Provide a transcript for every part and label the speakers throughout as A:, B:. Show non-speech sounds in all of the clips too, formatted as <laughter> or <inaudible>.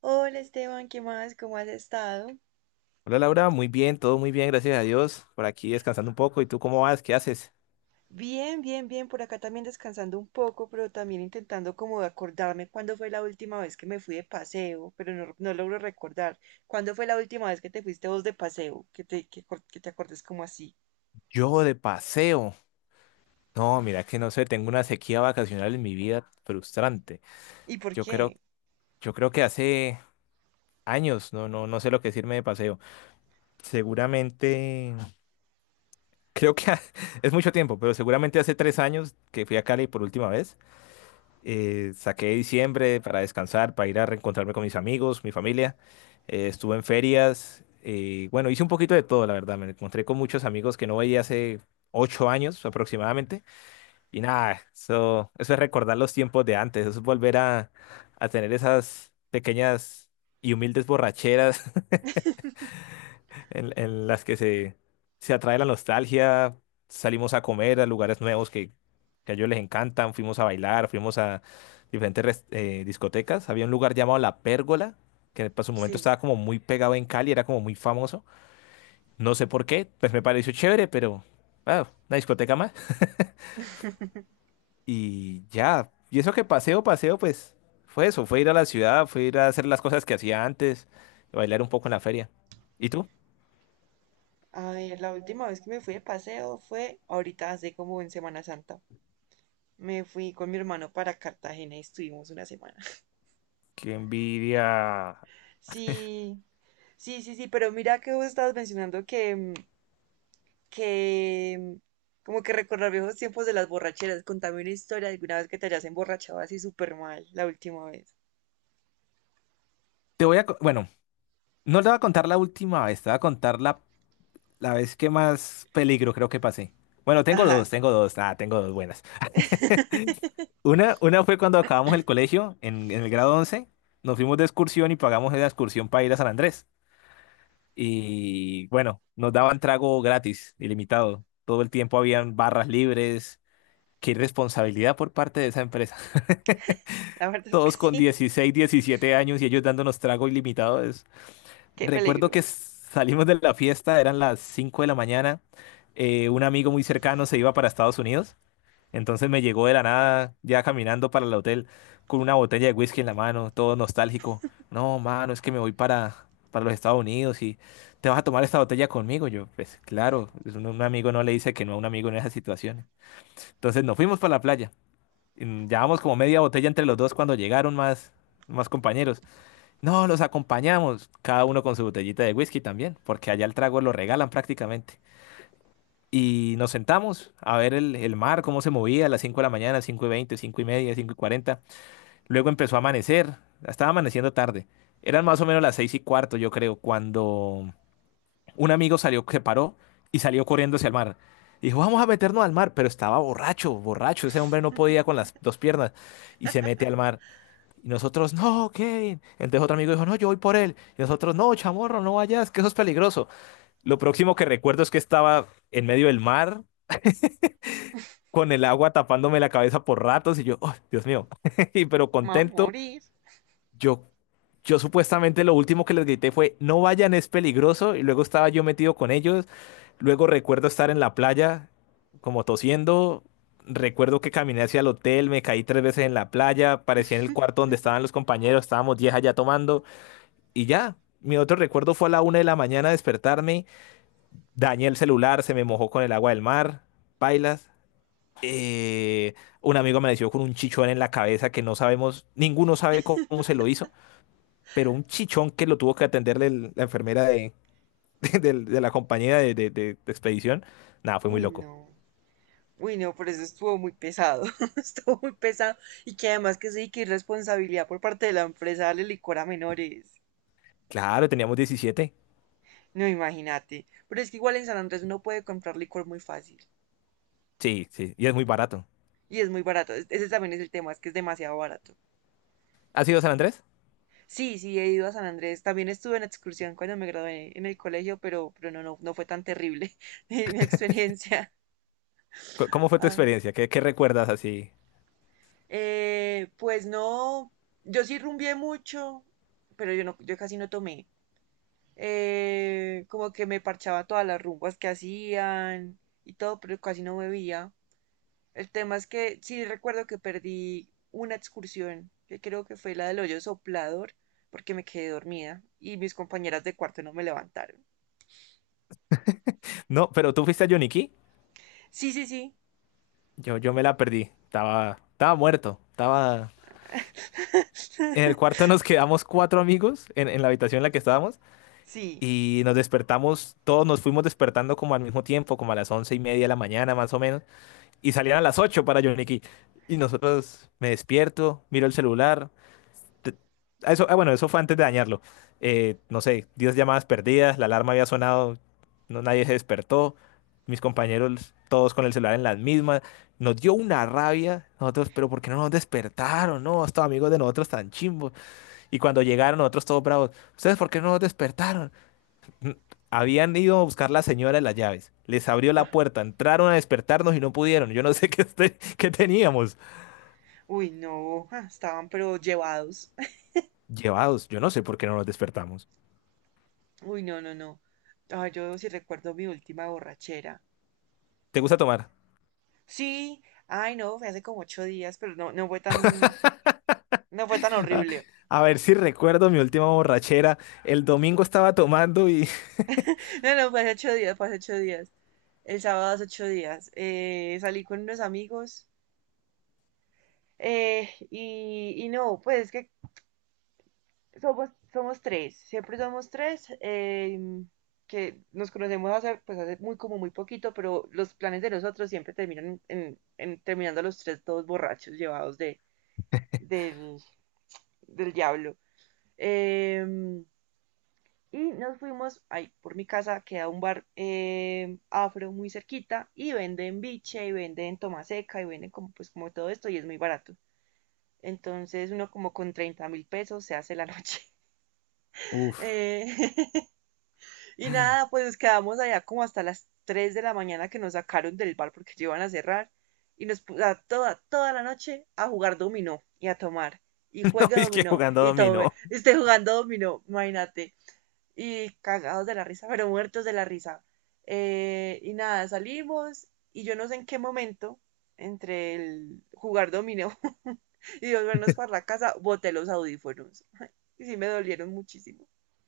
A: Hola Esteban, ¿qué más? ¿Cómo has estado?
B: Hola Laura, muy bien, todo muy bien, gracias a Dios. Por aquí descansando un poco. ¿Y tú cómo vas? ¿Qué haces?
A: Bien, bien, bien, por acá también descansando un poco, pero también intentando como acordarme cuándo fue la última vez que me fui de paseo, pero no, no logro recordar. ¿Cuándo fue la última vez que te fuiste vos de paseo? Que te acordes como así.
B: Yo de paseo. No, mira que no sé, tengo una sequía vacacional en mi vida frustrante.
A: ¿Y por
B: Yo creo,
A: qué?
B: yo creo que hace años, no, no, no sé lo que decirme de paseo. Seguramente, creo que <laughs> es mucho tiempo, pero seguramente hace 3 años que fui a Cali por última vez. Saqué diciembre para descansar, para ir a reencontrarme con mis amigos, mi familia. Estuve en ferias. Bueno, hice un poquito de todo, la verdad. Me encontré con muchos amigos que no veía hace 8 años aproximadamente. Y nada, eso es recordar los tiempos de antes. Eso es volver a tener esas pequeñas y humildes borracheras en las que se atrae la nostalgia, salimos a comer a lugares nuevos que a ellos les encantan, fuimos a bailar, fuimos a diferentes discotecas. Había un lugar llamado La Pérgola, que para su momento
A: Sí.
B: estaba como muy pegado en Cali, era como muy famoso. No sé por qué, pues me pareció chévere, pero una discoteca más. Y ya, y eso que paseo, paseo, pues fue eso, fue ir a la ciudad, fue ir a hacer las cosas que hacía antes, bailar un poco en la feria. ¿Y tú?
A: A ver, la última vez que me fui de paseo fue ahorita, hace como en Semana Santa. Me fui con mi hermano para Cartagena y estuvimos una semana. <laughs>
B: Qué envidia.
A: Sí, sí, sí, sí, pero mira que vos estabas mencionando que como que recordar viejos tiempos de las borracheras. Contame una historia de alguna vez que te hayas emborrachado así súper mal la última vez.
B: Te voy a... co- Bueno, no le voy a contar la última vez, te voy a contar la vez que más peligro creo que pasé. Bueno, tengo
A: Ajá,
B: dos, tengo dos, ah, tengo dos buenas. <laughs> Una fue cuando acabamos el colegio, en el grado 11, nos fuimos de excursión y pagamos la excursión para ir a San Andrés. Y bueno, nos daban trago gratis, ilimitado. Todo el tiempo habían barras libres. Qué irresponsabilidad por parte de esa empresa. <laughs>
A: la verdad es que
B: Todos con
A: sí.
B: 16, 17 años y ellos dándonos trago ilimitado.
A: <laughs> Qué
B: Recuerdo
A: peligro.
B: que salimos de la fiesta, eran las 5 de la mañana. Un amigo muy cercano se iba para Estados Unidos. Entonces me llegó de la nada, ya caminando para el hotel, con una botella de whisky en la mano, todo nostálgico. No, mano, es que me voy para los Estados Unidos y te vas a tomar esta botella conmigo. Yo, pues claro, es un amigo no le dice que no a un amigo en esas situaciones. Entonces nos fuimos para la playa. Llevamos como media botella entre los dos cuando llegaron más compañeros. No, los acompañamos, cada uno con su botellita de whisky también, porque allá el trago lo regalan prácticamente. Y nos sentamos a ver el mar, cómo se movía a las 5 de la mañana, 5:20, 5:30, 5:40. Luego empezó a amanecer, estaba amaneciendo tarde. Eran más o menos las 6:15, yo creo, cuando un amigo salió, se paró y salió corriendo hacia el mar. Dijo, vamos a meternos al mar, pero estaba borracho, borracho. Ese hombre no podía con las dos piernas y se mete al mar. Y nosotros, no, Kevin. Entonces otro amigo dijo, no, yo voy por él. Y nosotros, no, chamorro, no vayas, que eso es peligroso. Lo próximo que recuerdo es que estaba en medio del mar, con el agua tapándome la cabeza por ratos, y yo, oh, Dios mío. <laughs> Y pero
A: Me voy a
B: contento,
A: morir.
B: yo, yo supuestamente lo último que les grité fue, no vayan, es peligroso. Y luego estaba yo metido con ellos. Luego recuerdo estar en la playa, como tosiendo. Recuerdo que caminé hacia el hotel, me caí tres veces en la playa, parecía en el cuarto donde estaban los compañeros, estábamos 10 allá tomando. Y ya, mi otro recuerdo fue a la 1 de la mañana despertarme, dañé el celular, se me mojó con el agua del mar, pailas. Eh, un amigo amaneció con un chichón en la cabeza que no sabemos, ninguno sabe cómo se lo hizo, pero un chichón que lo tuvo que atender la enfermera <laughs> de la compañía de expedición. Nada, fue muy
A: Uy,
B: loco.
A: no. Uy, no, por eso estuvo muy pesado. <laughs> Estuvo muy pesado. Y que además que sí, que irresponsabilidad por parte de la empresa darle licor a menores.
B: Claro, teníamos 17.
A: No, imagínate. Pero es que igual en San Andrés uno puede comprar licor muy fácil.
B: Sí, sí, y es muy barato.
A: Y es muy barato. Ese también es el tema, es que es demasiado barato.
B: ¿Has ido a San Andrés?
A: Sí, sí, he ido a San Andrés. También estuve en excursión cuando me gradué en el colegio, pero no, no, no fue tan terrible <laughs> mi experiencia. <laughs>
B: ¿Cómo fue tu
A: Ah,
B: experiencia? ¿Qué recuerdas así?
A: pues no, yo sí rumbié mucho, pero yo no, yo casi no tomé. Como que me parchaba todas las rumbas que hacían y todo, pero casi no bebía. El tema es que sí recuerdo que perdí una excursión, que creo que fue la del hoyo soplador, porque me quedé dormida y mis compañeras de cuarto no me levantaron.
B: No, pero tú fuiste a Yoniquí.
A: Sí, sí, sí.
B: Yo me la perdí. Estaba muerto. Estaba. En el
A: <laughs>
B: cuarto nos quedamos cuatro amigos en la habitación en la que estábamos
A: Sí.
B: y nos despertamos, todos nos fuimos despertando como al mismo tiempo, como a las 11:30 de la mañana más o menos, y salían a las 8 para Johnny Key. Y nosotros me despierto, miro el celular, te- bueno, eso fue antes de dañarlo. No sé, 10 llamadas perdidas, la alarma había sonado, no, nadie se despertó, mis compañeros todos con el celular en las mismas, nos dio una rabia, nosotros, pero ¿por qué no nos despertaron? No, estos amigos de nosotros tan chimbos. Y cuando llegaron nosotros todos bravos, ¿ustedes por qué no nos despertaron? Mm, Habían ido a buscar la señora de las llaves, les abrió la
A: Ajá.
B: puerta, entraron a despertarnos y no pudieron, yo no sé <laughs> qué, qué teníamos.
A: Uy, no. Estaban pero llevados. <laughs>
B: Llevados, yo no sé por qué no nos despertamos.
A: Uy, no, no, no. Ay, yo sí recuerdo mi última borrachera.
B: ¿Te gusta tomar?
A: Sí. Ay, no, fue hace como 8 días, pero no, no fue tan horrible. <laughs>
B: A ver si recuerdo mi última borrachera. El domingo estaba tomando y...
A: No, no, fue hace 8 días, fue hace 8 días. El sábado hace 8 días. Salí con unos amigos. Y no, pues es que somos tres, siempre somos tres, que nos conocemos pues hace muy como muy poquito, pero los planes de nosotros siempre terminan en, terminando los tres todos borrachos, llevados del, del diablo. Eh, y nos fuimos, ahí por mi casa queda un bar afro muy cerquita y venden biche y venden tomaseca y venden como, pues, como todo esto y es muy barato. Entonces uno como con 30.000 pesos se hace la noche.
B: <laughs>
A: <laughs>
B: Uf,
A: Eh, Y nada, pues nos quedamos allá como hasta las 3 de la mañana que nos sacaron del bar porque ya iban a cerrar. Y nos puso a toda la noche a jugar dominó y a tomar. Y
B: <laughs> no,
A: juegue
B: es que
A: dominó
B: jugando
A: y tome.
B: dominó.
A: Esté jugando dominó, imagínate. Y cagados de la risa, pero muertos de la risa. Y nada, salimos y yo no sé en qué momento, entre el jugar dominó <laughs> y volvernos para la casa, boté los audífonos. Y sí me dolieron muchísimo.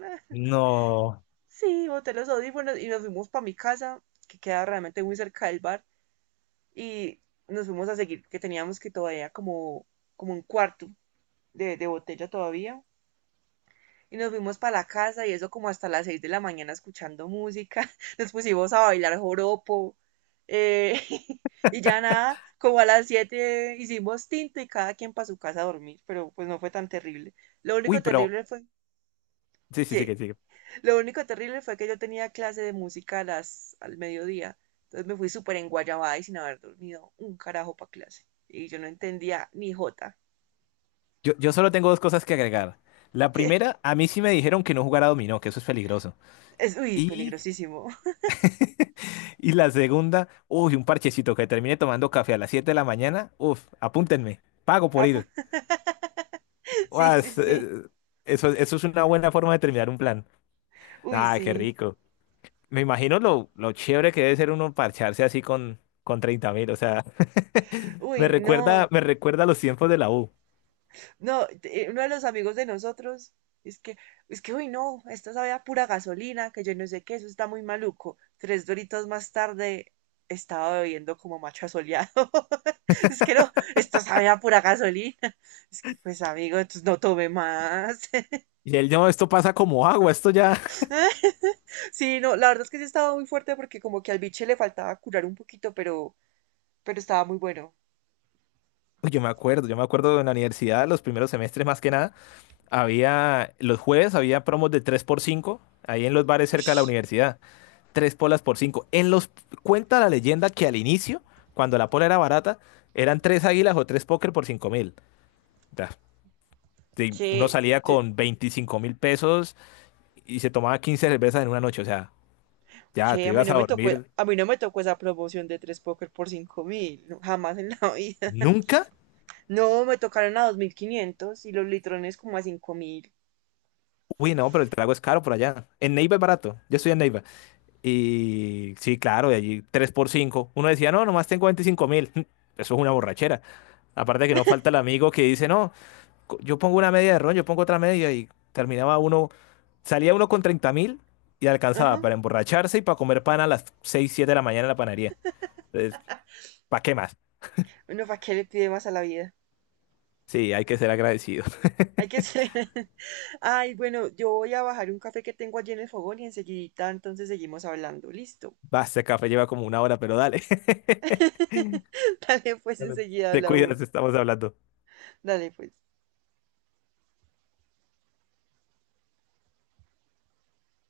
A: Ah.
B: No.
A: Sí, boté los audífonos y nos fuimos para mi casa, que queda realmente muy cerca del bar, y nos fuimos a seguir, que teníamos que todavía como un cuarto de botella todavía. Y nos fuimos para la casa y eso como hasta las 6 de la mañana escuchando música. <laughs> Nos pusimos a bailar joropo. eh, <laughs> y ya nada, como a las 7 hicimos tinto y cada quien para su casa a dormir, pero pues no fue tan terrible. Lo
B: Uy,
A: único
B: pero...
A: terrible fue
B: Sí, sí, sí,
A: que
B: que sigue.
A: Lo único terrible fue que yo tenía clase de música al mediodía. Entonces me fui súper enguayabada y sin haber dormido un carajo para clase. Y yo no entendía ni jota. <laughs>
B: Yo solo tengo dos cosas que agregar. La
A: Que
B: primera, a mí sí me dijeron que no jugara dominó, que eso es peligroso.
A: es, uy,
B: Y,
A: peligrosísimo. <laughs>
B: y la segunda, uy, un parchecito que termine tomando café a las 7 de la mañana. Uf, apúntenme. Pago por
A: Ah, pues,
B: ir.
A: sí, sí,
B: Uas,
A: sí.
B: eso es una buena forma de terminar un plan.
A: Uy,
B: Ah, qué
A: sí.
B: rico. Me imagino lo chévere que debe ser uno parcharse así con 30.000, o sea, <laughs>
A: Uy,
B: me recuerda,
A: no.
B: me recuerda a los tiempos de la U.
A: No, uno de los amigos de nosotros es que, es que, uy, no, esto sabe a pura gasolina, que yo no sé qué, eso está muy maluco. Tres doritos más tarde estaba bebiendo como macho asoleado. <laughs> Es que no, esto sabe a pura gasolina. Es que, pues, amigo, entonces no tome más.
B: Y él, no, esto pasa como agua, esto ya...
A: <laughs> Sí, no, la verdad es que sí estaba muy fuerte porque como que al biche le faltaba curar un poquito, pero estaba muy bueno.
B: <laughs> Uy, Yo me acuerdo en la universidad, los primeros semestres más que nada, los jueves había promos de 3 por 5 ahí en los bares cerca de la
A: Ush,
B: universidad, 3 polas por 5. Cuenta la leyenda que al inicio, cuando la pola era barata, eran 3 águilas o 3 póker por 5.000. Ya, sí. Uno
A: que,
B: salía con 25.000 pesos y se tomaba 15 cervezas en una noche, o sea, ya
A: que
B: te
A: a mí
B: ibas
A: no
B: a
A: me tocó,
B: dormir
A: a mí no me tocó esa promoción de tres póker por 5.000, no, jamás en la vida. <laughs>
B: nunca.
A: No, me tocaron a 2.500 y los litrones como a 5.000.
B: Uy, no, pero el trago es caro por allá. En Neiva es barato. Yo estoy en Neiva. Y sí, claro, de allí 3 por cinco. Uno decía, no, nomás tengo 25.000. <laughs> Eso es una borrachera. Aparte que no falta el amigo que dice, no, yo pongo una media de ron, yo pongo otra media y salía uno con 30.000 y alcanzaba
A: Ajá.
B: para emborracharse y para comer pan a las 6 7 de la mañana en la panadería. Entonces, ¿para qué más?
A: Bueno, ¿para qué le pide más a la vida?
B: Sí, hay que ser agradecido.
A: Hay que ser. <laughs> Ay, bueno, yo voy a bajar un café que tengo allí en el fogón y enseguidita entonces seguimos hablando. Listo.
B: Va, ese café lleva como una hora, pero dale. <laughs>
A: <laughs> Dale, pues
B: Dale,
A: enseguida
B: te cuidas,
A: hablamos.
B: estamos hablando.
A: Dale, pues.